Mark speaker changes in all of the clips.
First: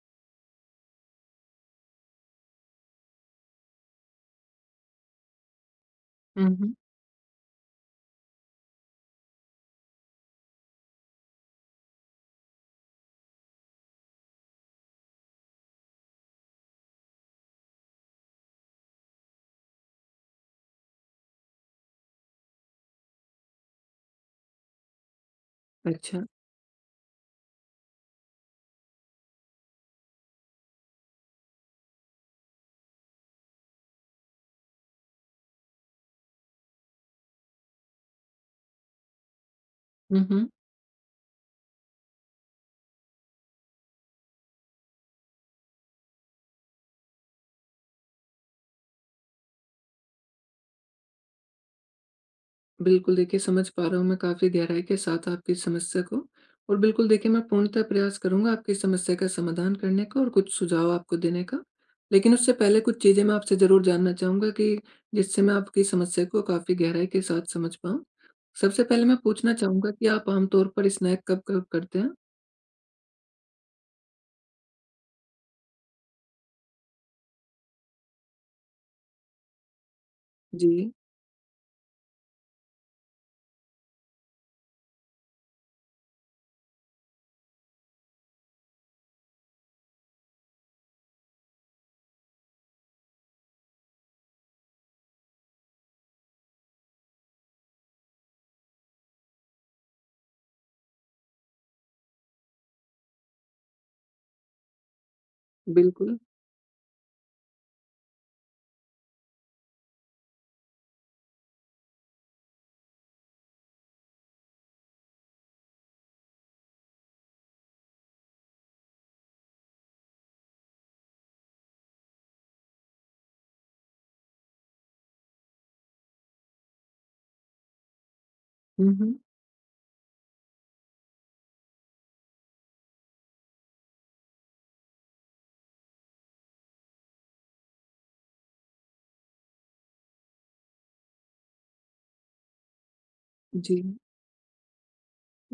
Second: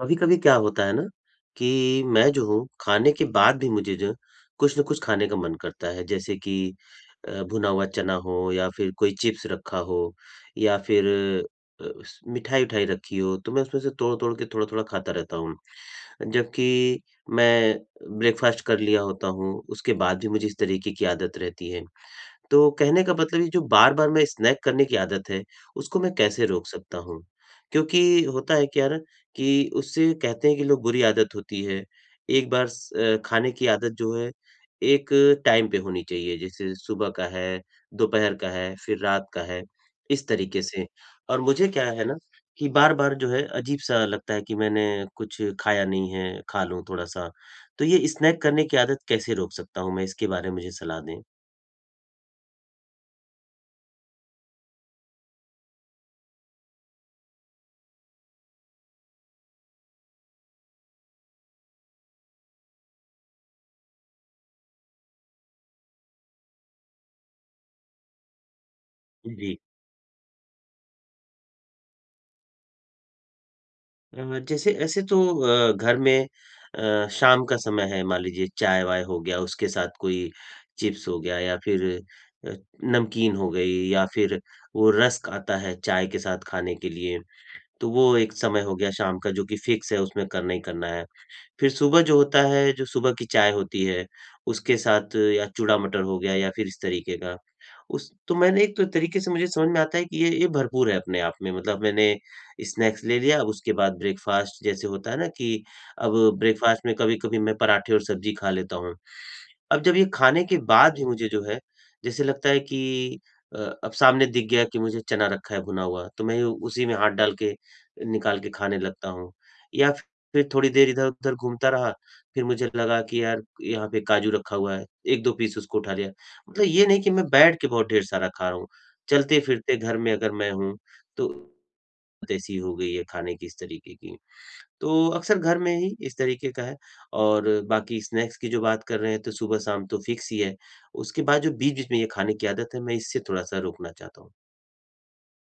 Speaker 1: कभी-कभी क्या होता है ना कि मैं जो हूँ खाने के बाद भी मुझे जो है, कुछ न कुछ खाने का मन करता है जैसे
Speaker 2: हुँ, हुँ।
Speaker 1: कि भुना हुआ चना हो या फिर कोई चिप्स रखा हो या फिर अ, स मिठाई-उठाई रखी हो तो मैं उसमें से तोड़-तोड़ के थोड़ा-थोड़ा खाता रहता हूँ। जबकि मैं ब्रेकफ़ास्ट कर लिया होता हूँ उसके बाद भी मुझे इस तरीके की आदत रहती है। तो कहने का मतलब ये जो बार-बार मैं स्नैक करने की आदत है, उसको मैं
Speaker 2: अच्छा।
Speaker 1: कैसे रोक सकता हूँ? क्योंकि होता है क्या ना कि उससे कहते हैं कि लोग बुरी आदत होती है। एक बार खाने की आदत जो है, एक टाइम पे होनी चाहिए। जैसे सुबह का है, दोपहर का है, फिर रात का है,
Speaker 2: हुँ,
Speaker 1: इस
Speaker 2: हुँ।
Speaker 1: तरीके से। और मुझे क्या है ना कि बार-बार जो है अजीब-सा लगता है कि मैंने कुछ खाया नहीं है, खा लूँ थोड़ा-सा। तो ये स्नैक करने की आदत कैसे रोक सकता हूँ मैं? इसके बारे में मुझे सलाह दें।
Speaker 2: बिल्कुल देखिए समझ पा रहा हूँ मैं काफ़ी गहराई के साथ आपकी समस्या को और बिल्कुल देखिए मैं पूर्णतः प्रयास करूँगा आपकी समस्या का समाधान करने का और कुछ सुझाव आपको देने का। लेकिन उससे पहले कुछ चीज़ें मैं आपसे ज़रूर जानना चाहूँगा कि जिससे मैं आपकी समस्या को काफ़ी गहराई के साथ समझ पाऊँ। सबसे पहले मैं पूछना
Speaker 1: जी।
Speaker 2: चाहूँगा कि आप आम तौर पर स्नैक कब-कब करते हैं?
Speaker 1: जैसे ऐसे तो घर में शाम का समय है मान लीजिए चाय-वाय हो गया, उसके साथ कोई
Speaker 2: जी,
Speaker 1: चिप्स हो गया या फिर अ, नमकीन हो गई या फिर वो रस्क आता है चाय के साथ खाने के लिए, तो वो एक समय हो गया शाम का जो कि फिक्स है उसमें करना ही करना है। फिर सुबह जो होता है, जो सुबह की चाय होती है, उसके साथ या चूड़ा मटर हो गया या फिर इस तरीके का। उस तो मैंने एक तो तरीके से मुझे समझ में आता है कि ये भरपूर है अपने आप में मतलब मैंने स्नैक्स ले लिया, अब उसके बाद ब्रेकफ़ास्ट जैसे होता है ना कि
Speaker 2: बिल्कुल।
Speaker 1: अब ब्रेकफ़ास्ट में कभी-कभी मैं पराठे और सब्ज़ी खा लेता हूँ। अब जब ये खाने के बाद भी मुझे जो है, जैसे लगता है कि अ, अब सामने दिख गया कि मुझे चना रखा है भुना हुआ, तो मैं उसी में हाथ डाल के निकाल के खाने लगता हूँ। या फिर थोड़ी देर इधर-उधर घूमता रहा, फिर मुझे लगा कि यार यहाँ पे काजू रखा हुआ है, 1-2 पीस उसको उठा लिया। मतलब ये नहीं कि मैं बैठ के बहुत ढेर सारा खा रहा हूँ,
Speaker 2: हुँ, हुँ।
Speaker 1: चलते-फिरते घर में अगर मैं हूँ, तो ऐसी हो गई है खाने की इस तरीके की। तो अक्सर घर में ही इस तरीके का है और बाकी स्नैक्स की जो बात कर रहे हैं तो सुबह शाम तो फिक्स ही है। उसके बाद जो बीच-बीच में ये खाने की आदत है मैं इससे थोड़ा-सा
Speaker 2: जी।
Speaker 1: रोकना चाहता हूँ।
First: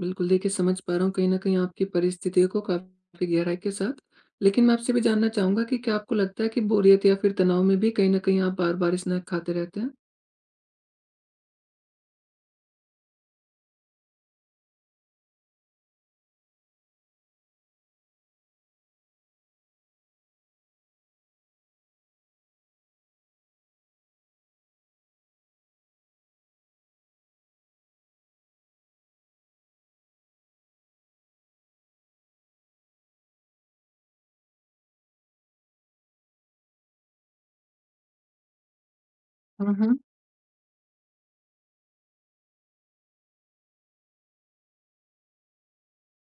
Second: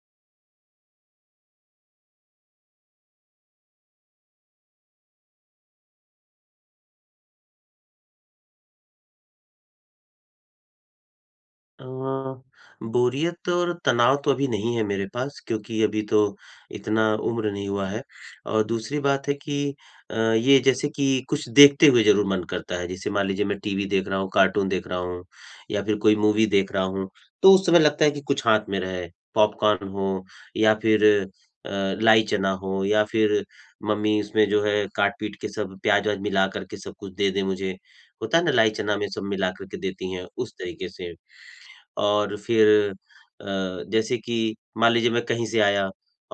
Speaker 2: बिल्कुल, देखिए समझ पा रहा हूँ कहीं न कहीं आपकी परिस्थितियों को काफ़ी गहराई के साथ। लेकिन मैं आपसे भी जानना चाहूँगा कि क्या आपको लगता है कि बोरियत या फिर तनाव में भी कहीं न कहीं आप बार-बार स्नैक खाते रहते हैं?
Speaker 1: अ, बोरियत और तनाव तो अभी नहीं है मेरे पास क्योंकि अभी तो इतना उम्र नहीं हुआ है और दूसरी बात है कि ये जैसे कि कुछ देखते हुए ज़रूर मन करता है। जैसे मान लीजिए मैं टीवी देख रहा हूँ, कार्टून देख रहा हूँ या फिर कोई मूवी देख रहा हूँ, तो उस समय लगता है कि कुछ हाथ में रहे, पॉपकॉर्न हो या फिर अ, लाई चना हो या फिर मम्मी उसमें जो है काट-पीट के सब प्याज़-व्याज़ मिला कर के सब कुछ दे दें मुझे। होता है ना लाई चना में सब मिला कर
Speaker 2: हुँ,
Speaker 1: के
Speaker 2: हुँ।
Speaker 1: देती हैं, उस तरीके से। और फिर अ, जैसे कि मान लीजिए मैं कहीं से आया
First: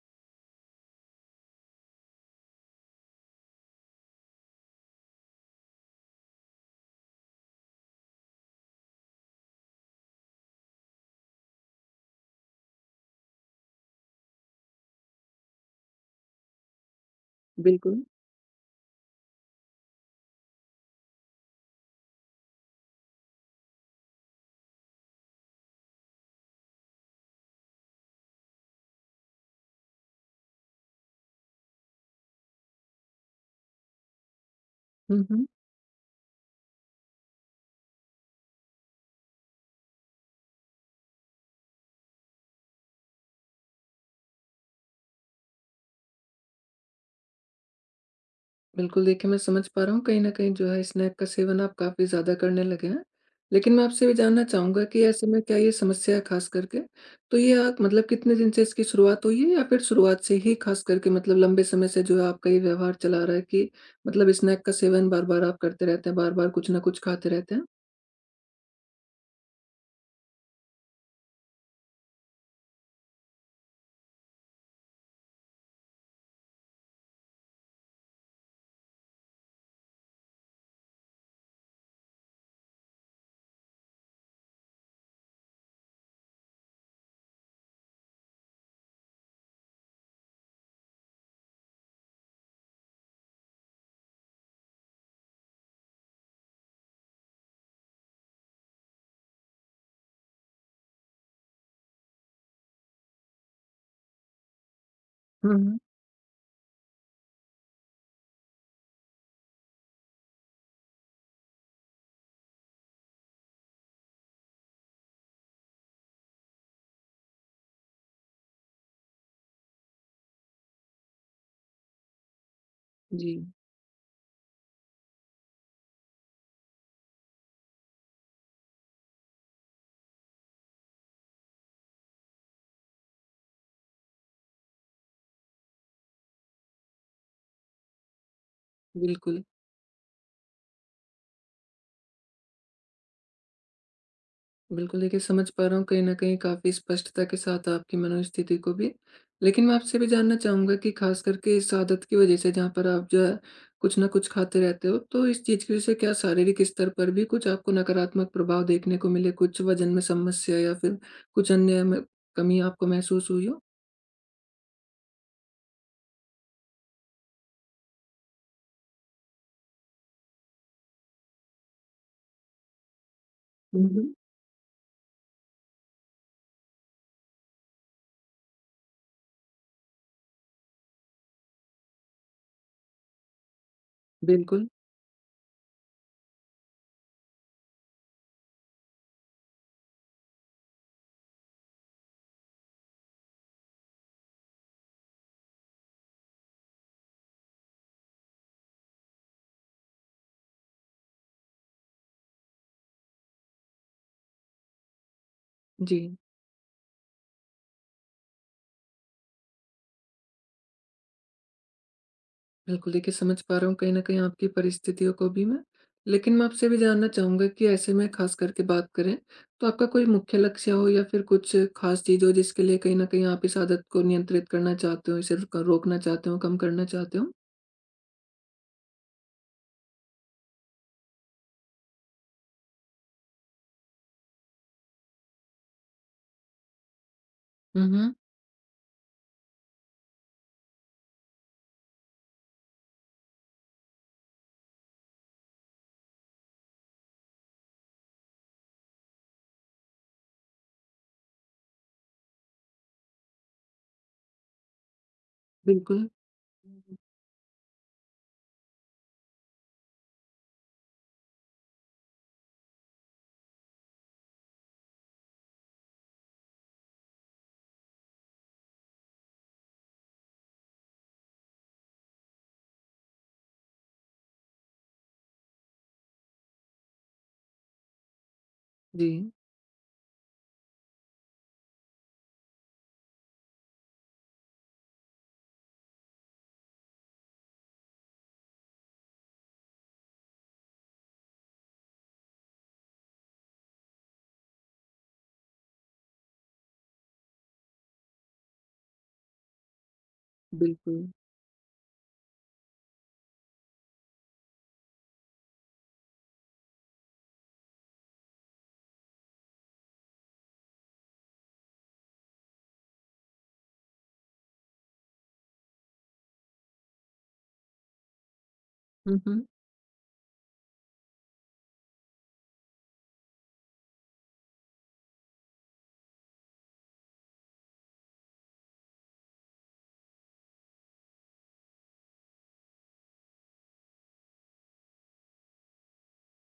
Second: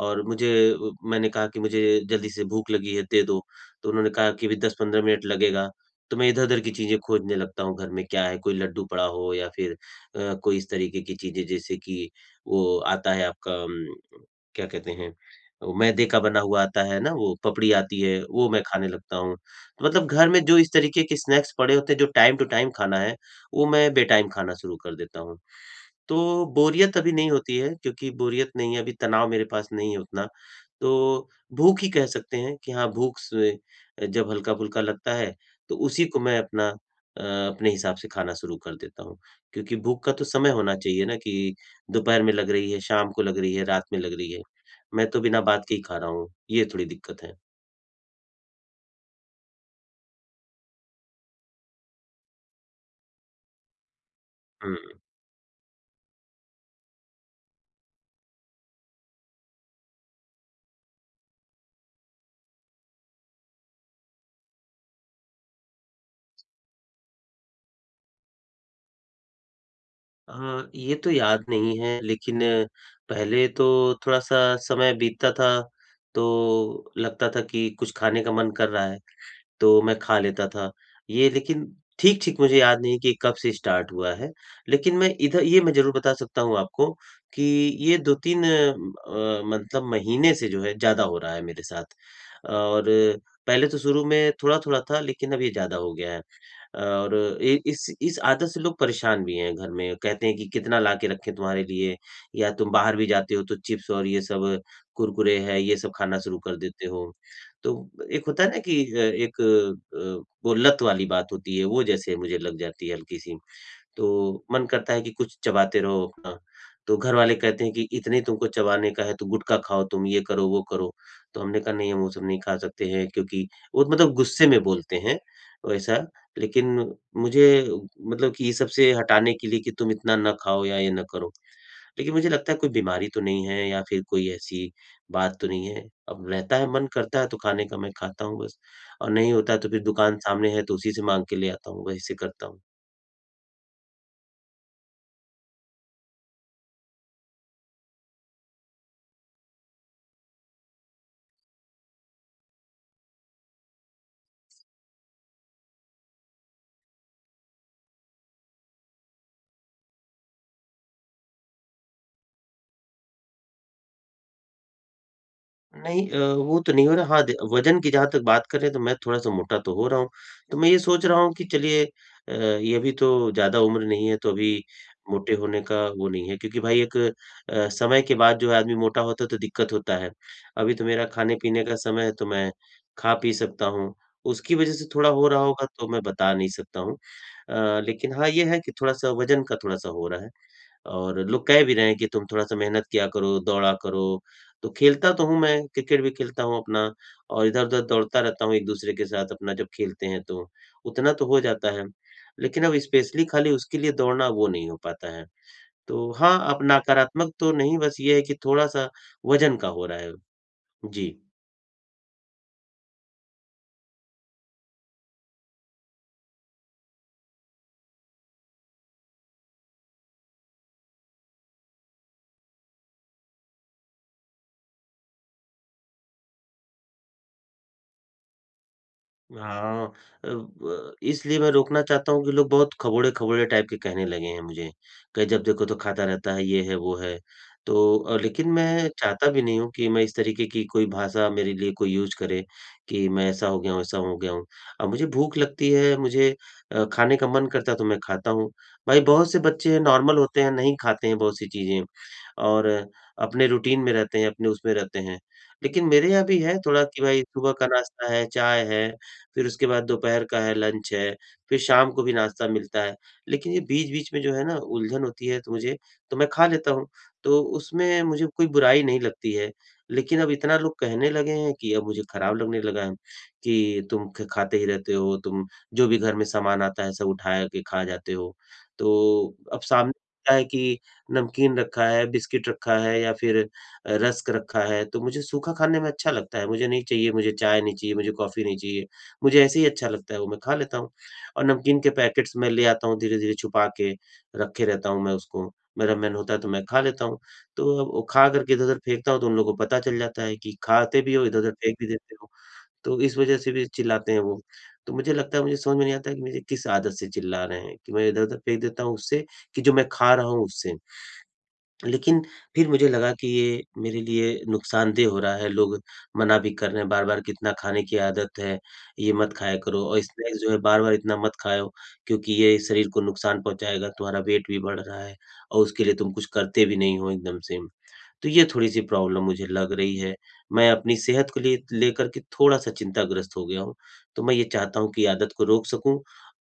Speaker 1: और मुझे मैंने कहा कि मुझे जल्दी से भूख लगी है दे दो, तो उन्होंने कहा कि अभी 10-15 मिनट लगेगा, तो मैं इधर-उधर की चीज़ें खोजने लगता हूँ घर में क्या है, कोई लड्डू पड़ा हो या फिर कोई इस तरीके की चीज़ें जैसे कि वो आता है आपका क्या कहते हैं, वो मैदे का बना हुआ आता है ना वो पपड़ी आती
Speaker 2: बिल्कुल।
Speaker 1: है, वो मैं खाने लगता हूँ। तो मतलब घर में जो इस तरीके के स्नैक्स पड़े होते हैं जो टाइम टू टाइम खाना है, वो मैं बेटाइम खाना शुरू कर देता हूँ। तो बोरियत अभी नहीं होती है क्योंकि बोरियत नहीं है, अभी तनाव मेरे पास नहीं है उतना। तो भूख ही कह सकते हैं कि हाँ, भूख से जब हल्का-फुल्का लगता
Speaker 2: हुँ,
Speaker 1: है,
Speaker 2: हुँ।
Speaker 1: तो उसी को मैं अपने हिसाब से खाना शुरू कर देता हूँ। क्योंकि भूख का तो समय होना चाहिए ना कि दोपहर में लग रही है, शाम को लग रही है, रात में लग रही है। मैं तो बिना बात के ही खा रहा हूँ, ये थोड़ी दिक्कत है।
Speaker 2: बिल्कुल, देखिए मैं समझ पा रहा हूँ कहीं न कहीं जो है स्नैक का सेवन आप काफ़ी ज़्यादा करने लगे हैं। लेकिन मैं आपसे भी जानना चाहूँगा
Speaker 1: हुँ।
Speaker 2: कि ऐसे में क्या ये समस्या है ख़ास करके? तो ये आप मतलब कितने दिन से इसकी शुरुआत हुई है या फिर शुरुआत से ही ख़ास करके मतलब लंबे समय से जो है आपका ये व्यवहार चला रहा है कि मतलब स्नैक का सेवन बार-बार आप करते रहते हैं, बार-बार कुछ न कुछ खाते रहते हैं?
Speaker 1: हाँ, ये तो याद नहीं है लेकिन पहले तो थोड़ा-सा समय बीतता था, तो लगता था कि कुछ खाने का मन कर रहा है। तो मैं खा लेता था। ये लेकिन ठीक-ठीक मुझे याद नहीं कि कब से स्टार्ट हुआ है। लेकिन मैं इधर ये मैं ज़रूर बता सकता हूँ आपको कि ये 2-3 मतलब महीने से जो है ज़्यादा हो रहा है मेरे साथ। और पहले तो शुरू में थोड़ा-थोड़ा था लेकिन अब ये ज़्यादा हो गया है। और इ इस आदत से लोग परेशान भी हैं घर में। कहते हैं कि कितना ला के रखें तुम्हारे लिए या तुम बाहर भी जाते हो तो चिप्स और ये सब कुरकुरे
Speaker 2: हुँ,
Speaker 1: है, ये
Speaker 2: हुँ।
Speaker 1: सब खाना शुरू कर देते हो। तो एक होता है ना कि वो लत वाली बात होती है, वो जैसे मुझे लग जाती है हल्की-सी। तो मन करता है कि कुछ चबाते रहो अपना। तो घरवाले कहते हैं कि इतने तुमको चबाने का है तो गुटखा खाओ तुम, ये करो, वो करो। तो हमने कहा नहीं हम वो सब नहीं खा सकते हैं
Speaker 2: जी,
Speaker 1: क्योंकि वो मतलब गुस्से में बोलते हैं वैसा। लेकिन मुझे मतलब कि ये सब से हटाने के लिए कि तुम इतना ना खाओ या ये ना करो। लेकिन मुझे लगता है कोई बीमारी तो नहीं है या फिर कोई ऐसी बात तो नहीं है। अब रहता है मन करता है तो खाने का मैं खाता हूँ बस और नहीं
Speaker 2: बिल्कुल।
Speaker 1: होता है तो फिर दुकान सामने है तो उसी से माँग के ले आता हूँ, वहीं से करता हूँ।
Speaker 2: बिल्कुल, देखिए समझ पा रहा हूँ कहीं न कहीं काफ़ी स्पष्टता के साथ आपकी मनोस्थिति को भी। लेकिन मैं आपसे भी जानना चाहूँगा कि ख़ास करके इस आदत की वज़ह से जहाँ पर आप जो है कुछ न कुछ खाते रहते हो, तो इस चीज़ की वज़ह से क्या शारीरिक स्तर पर भी कुछ आपको नकारात्मक प्रभाव देखने को मिले? कुछ वज़न में समस्या या फिर कुछ अन्य में कमी आपको महसूस हुई हो?
Speaker 1: नहीं वो तो नहीं हो रहा। हाँ, द वज़न की जहाँ तक बात करें तो मैं थोड़ा-सा मोटा तो हो रहा हूँ। तो मैं ये सोच रहा हूँ कि चलिए ये भी तो ज़्यादा
Speaker 2: हुँ,
Speaker 1: उम्र नहीं
Speaker 2: हुँ।
Speaker 1: है तो अभी मोटे होने का वो नहीं है क्योंकि भाई एक समय के बाद जो है आदमी मोटा होता है तो दिक्कत होता है। अभी तो मेरा खाने-पीने का समय है तो मैं खा-पी सकता हूँ। उसकी
Speaker 2: बिल्कुल।
Speaker 1: वज़ह से थोड़ा हो रहा होगा तो मैं बता नहीं सकता हूँ। लेकिन हाँ, ये है कि थोड़ा-सा वज़न का थोड़ा-सा हो रहा है। और लोग कह भी रहे हैं कि तुम थोड़ा-सा मेहनत किया करो, दौड़ा करो। तो खेलता तो हूँ मैं, क्रिकेट भी खेलता हूँ अपना और इधर-उधर दौड़ता रहता हूँ एक-दूसरे के साथ अपना जब खेलते हैं तो। उतना तो हो जाता है। लेकिन अब स्पेशली खाली उसके लिए दौड़ना वो नहीं हो पाता है।
Speaker 2: जी।
Speaker 1: तो हाँ, अब नकारात्मक तो नहीं बस ये है कि थोड़ा-सा वज़न का हो रहा है। जी।
Speaker 2: बिल्कुल, देखिए समझ पा रहा हूँ कहीं न कहीं आपकी परिस्थितियों को भी मैं। लेकिन मैं आपसे भी जानना चाहूँगा कि ऐसे में ख़ास करके बात करें, तो आपका कोई मुख्य लक्ष्य हो या फिर कुछ ख़ास चीज़ हो जिसके लिए कहीं न कहीं आप इस आदत को नियंत्रित करना चाहते हो, इसे क रोकना चाहते हो, कम करना चाहते हो?
Speaker 1: हाँ, अ, ब इसलिए मैं रोकना चाहता हूँ कि लोग बहुत खबोड़े-खबोड़े टाइप के कहने लगे हैं मुझे। कहीं जब देखो तो खाता रहता है, ये है, वो है।
Speaker 2: हुँ,
Speaker 1: तो
Speaker 2: हुँ।
Speaker 1: लेकिन मैं चाहता भी नहीं हूँ कि मैं इस तरीके की कोई भाषा मेरे लिए कोई यूज़ करे, कि मैं ऐसा हो गया हूँ, वैसा हो गया हूँ। अब मुझे भूख लगती है, मुझे खाने का मन करता है तो मैं खाता हूँ। भाई बहुत से बच्चे हैं नॉर्मल होते हैं, नहीं खाते हैं बहुत सी चीज़ें और अपने रूटीन में रहते हैं, अपने उसमें रहते हैं। लेकिन
Speaker 2: बिल्कुल।
Speaker 1: मेरे यहाँ भी है थोड़ा कि भाई सुबह का नाश्ता है, चाय है। फिर उसके बाद दोपहर का है, लंच है, फिर शाम को भी नाश्ता मिलता है। लेकिन ये बीच-बीच में जो है ना उलझन होती है तो मुझे तो मैं खा लेता हूँ, तो उसमें मुझे कोई बुराई नहीं लगती है। लेकिन अब इतना लोग कहने लगे हैं कि अब मुझे खराब लगने लगा है कि तुम ख खाते ही रहते हो, तुम जो भी घर में सामान आता है सब उठा के खा जाते हो।
Speaker 2: जी,
Speaker 1: तो अब सामने दिखता है कि नमकीन रखा है, बिस्किट रखा है या फिर रस्क रखा है, तो मुझे सूखा खाने में अच्छा लगता है। मुझे नहीं चाहिए, मुझे चाय नहीं चाहिए, मुझे कॉफ़ी नहीं चाहिए। मुझे ऐसे ही अच्छा लगता है वो मैं खा लेता हूँ और नमकीन के पैकेट्स मैं ले आता हूँ धीरे-धीरे छुपा के, रखे रहता हूँ मैं उसको। मेरा मन होता है तो मैं खा लेता हूँ। तो अब वो खा कर के इधर-उधर फेंकता हूँ तो उन लोगों को पता चल जाता है कि खाते
Speaker 2: बिल्कुल।
Speaker 1: भी हो, इधर-उधर फेंक भी देते हो। तो इस वजह से भी चिल्लाते हैं वो। तो मुझे लगता है मुझे समझ में नहीं आता है कि मुझे किस आदत से चिल्ला रहे हैं कि मैं इधर-उधर फेंक देता हूँ उससे कि जो मैं खा रहा हूँ उससे। लेकिन फिर मुझे लगा कि ये मेरे लिए नुकसानदेह हो रहा है, लोग मना भी कर रहे हैं बार-बार कि इतना खाने की आदत है, ये
Speaker 2: हुँ,
Speaker 1: मत
Speaker 2: हुँ।
Speaker 1: खाया करो और स्नैक्स जो है बार-बार इतना मत खाओ क्योंकि ये शरीर को नुकसान पहुँचाएगा, तुम्हारा वेट भी बढ़ रहा है और उसके लिए तुम कुछ करते भी नहीं हो एकदम से। तो ये थोड़ी-सी प्रॉब्लम मुझे लग रही है। मैं अपनी सेहत को लिए लेकर के थोड़ा-सा चिंताग्रस्त हो गया हूँ, तो मैं ये चाहता हूँ कि आदत को रोक सकूँ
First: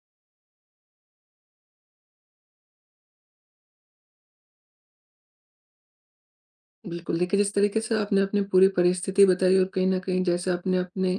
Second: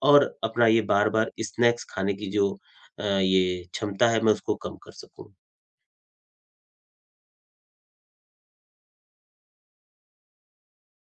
Speaker 1: और अपना ये बार-बार स्नैक्स खाने की जो ये क्षमता है मैं उसको कम कर सकूँ।
Speaker 2: बिल्कुल, देखिए जिस तरीके से आपने अपनी पूरी परिस्थिति बताई और कहीं न कहीं जैसे आपने अपने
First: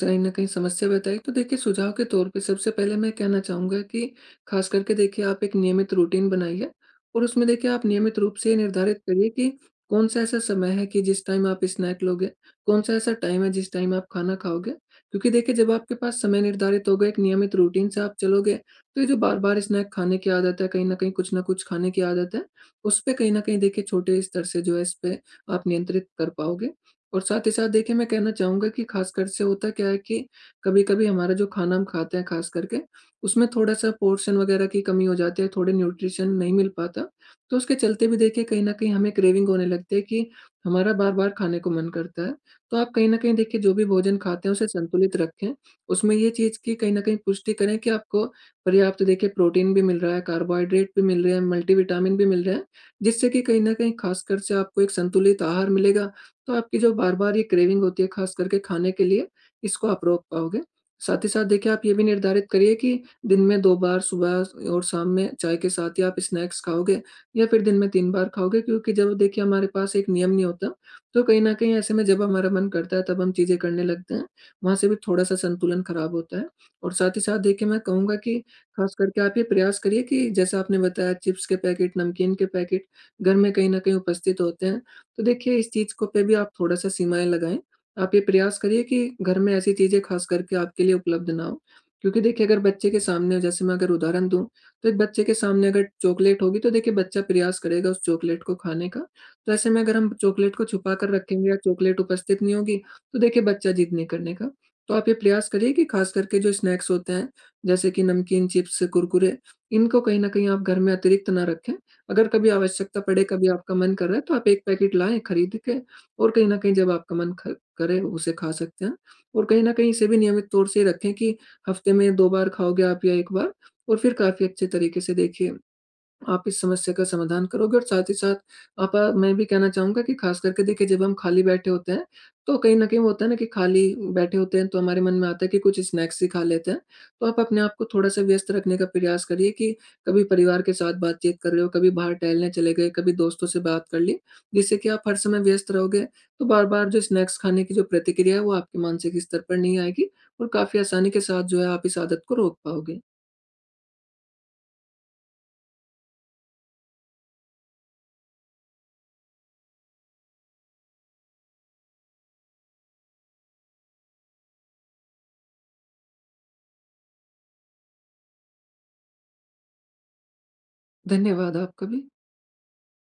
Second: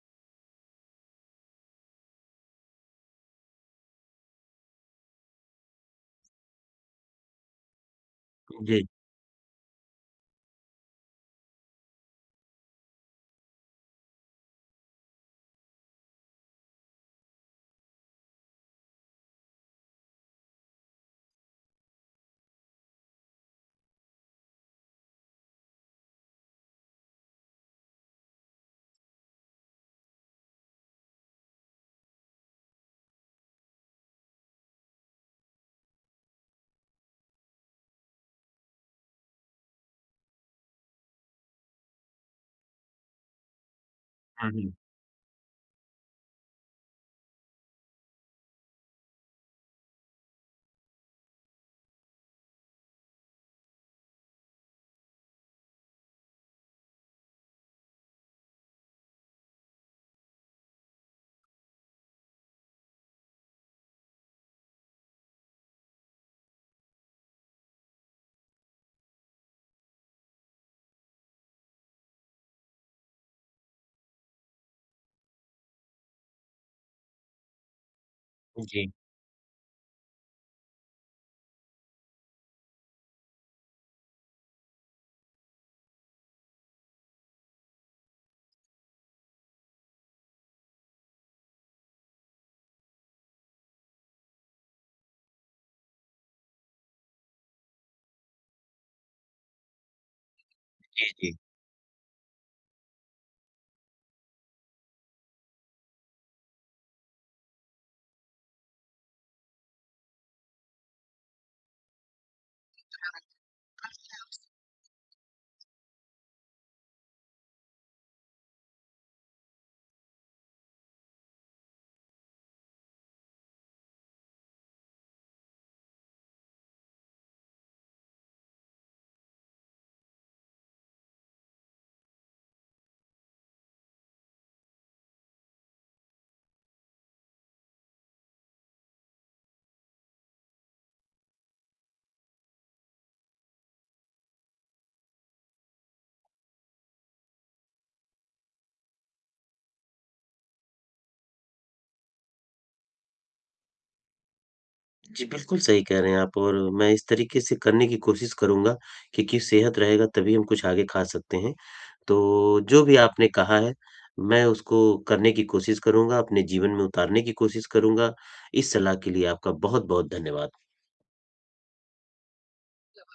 Speaker 2: कहीं न कहीं समस्या बताई, तो देखिए सुझाव के तौर पे सबसे पहले मैं कहना चाहूँगा कि ख़ास करके देखिए आप एक नियमित रूटीन बनाइए और उसमें देखिए आप नियमित रूप से ये
Speaker 1: जी।
Speaker 2: निर्धारित करिए कि कौन-सा ऐसा समय है कि जिस टाइम आप स्नैक लोगे, कौन-सा ऐसा टाइम है जिस टाइम आप खाना खाओगे। क्योंकि देखिए जब आपके पास समय निर्धारित होगा, एक नियमित रूटीन से आप चलोगे, तो ये जो बार-बार स्नैक खाने की आदत है, कहीं न कहीं कुछ न कुछ खाने की आदत है, उसपे कहीं न कहीं देखिए छोटे स्तर से जो है इसपे आप नियंत्रित कर पाओगे। और साथ ही साथ देखिए मैं कहना चाहूँगा कि ख़ासकर से होता क्या है कि कभी-कभी हमारा जो खाना हम खाते हैं ख़ास करके, उसमें थोड़ा-सा पोर्शन वग़ैरह की कमी हो जाती है, थोड़े न्यूट्रिशन नहीं मिल पाता। तो उसके चलते भी देखिए कहीं न कहीं हमें क्रेविंग होने लगती है कि हमारा बार-बार खाने को मन करता है। तो आप कहीं न कहीं देखिए जो भी भोजन खाते
Speaker 1: हुँ,
Speaker 2: हैं उसे
Speaker 1: हुँ।
Speaker 2: संतुलित रखें। उसमें ये चीज़ की कहीं न कहीं पुष्टि करें कि आपको पर्याप्त देखिए प्रोटीन भी मिल रहा है, कार्बोहाइड्रेट भी मिल रहे हैं, मल्टीविटामिन भी मिल रहे हैं जिससे कि कहीं न कहीं ख़ासकर से आपको एक संतुलित आहार मिलेगा, तो आपकी जो बार-बार ये क्रेविंग होती है ख़ास करके खाने के लिए, इसको आप रोक पाओगे। साथ ही साथ देखिए आप ये भी निर्धारित करिए कि दिन में 2 बार सुबह और शाम में चाय के साथ ही आप स्नैक्स खाओगे या फिर दिन में 3 बार खाओगे, क्योंकि जब देखिए हमारे पास एक नियम नहीं होता, तो कहीं न कहीं ऐसे में जब हमारा मन करता है तब हम चीज़ें करने लगते हैं, वहाँ से भी थोड़ा-सा संतुलन ख़राब होता है। और साथ ही साथ देखिए मैं कहूँगा कि
Speaker 1: जी,
Speaker 2: ख़ास करके आप ये प्रयास करिए कि जैसा आपने बताया चिप्स के पैकेट, नमकीन के पैकेट घर में कहीं न कहीं उपस्थित होते हैं। तो देखिए इस चीज़ को पे भी आप थोड़ा-सा सीमाएँ लगाएँ। आप ये प्रयास करिए कि घर में ऐसी चीज़ें ख़ास करके आपके लिए उपलब्ध ना हो। क्योंकि देखिए अगर बच्चे के सामने जैसे मैं अगर उदाहरण दूँ, तो एक बच्चे के सामने अगर चॉकलेट होगी तो देखिए बच्चा प्रयास करेगा उस चॉकलेट को खाने का। तो ऐसे में अगर हम चॉकलेट को छुपा कर
Speaker 1: जी।
Speaker 2: रखेंगे या चॉकलेट उपस्थित नहीं होगी, तो देखिए बच्चा ज़िद नहीं करने का। तो आप ये प्रयास करिए कि ख़ास करके जो स्नैक्स होते हैं, जैसे कि नमकीन, चिप्स, कुरकुरे, इनको कहीं न कहीं आप घर में अतिरिक्त ना रखें। अगर कभी आवश्यकता पड़े, कभी आपका मन कर रहा है तो आप 1 पैकेट लाएँ खरीद के, और कहीं न कहीं जब आपका मन ख करे उसे खा सकते हैं। और कहीं न कहीं इसे भी नियमित तौर से रखें कि हफ्ते में 2 बार खाओगे आप या 1 बार, और फिर काफ़ी अच्छे तरीके से देखिए आप इस समस्या का समाधान करोगे। और साथ ही साथ आप मैं भी कहना चाहूँगा कि खास करके देखिए जब हम खाली बैठे होते हैं, तो कहीं न कहीं वो होता है ना कि खाली बैठे होते हैं तो हमारे मन में आता है कि कुछ स्नैक्स ही खा लेते हैं। तो आप अपने आप को थोड़ा-सा व्यस्त रखने का प्रयास करिए कि कभी परिवार के साथ बातचीत कर रहे हो, कभी बाहर टहलने चले गए, कभी दोस्तों से बात कर ली, जिससे कि आप हर समय व्यस्त रहोगे, तो बार-बार जो स्नैक्स खाने की जो प्रतिक्रिया है वो आपके मानसिक स्तर पर नहीं आएगी और काफ़ी आसानी के साथ जो है आप इस आदत को रोक पाओगे।
Speaker 1: जी, बिल्कुल सही कह रहे हैं आप और मैं इस तरीके से करने की कोशिश करूँगा क्योंकि सेहत रहेगा तभी हम कुछ आगे खा सकते हैं। तो जो भी आपने कहा है, मैं उसको करने की कोशिश करूँगा, अपने जीवन में उतारने की कोशिश करूँगा। इस सलाह के लिए आपका बहुत-बहुत धन्यवाद।
Speaker 2: धन्यवाद आपका भी।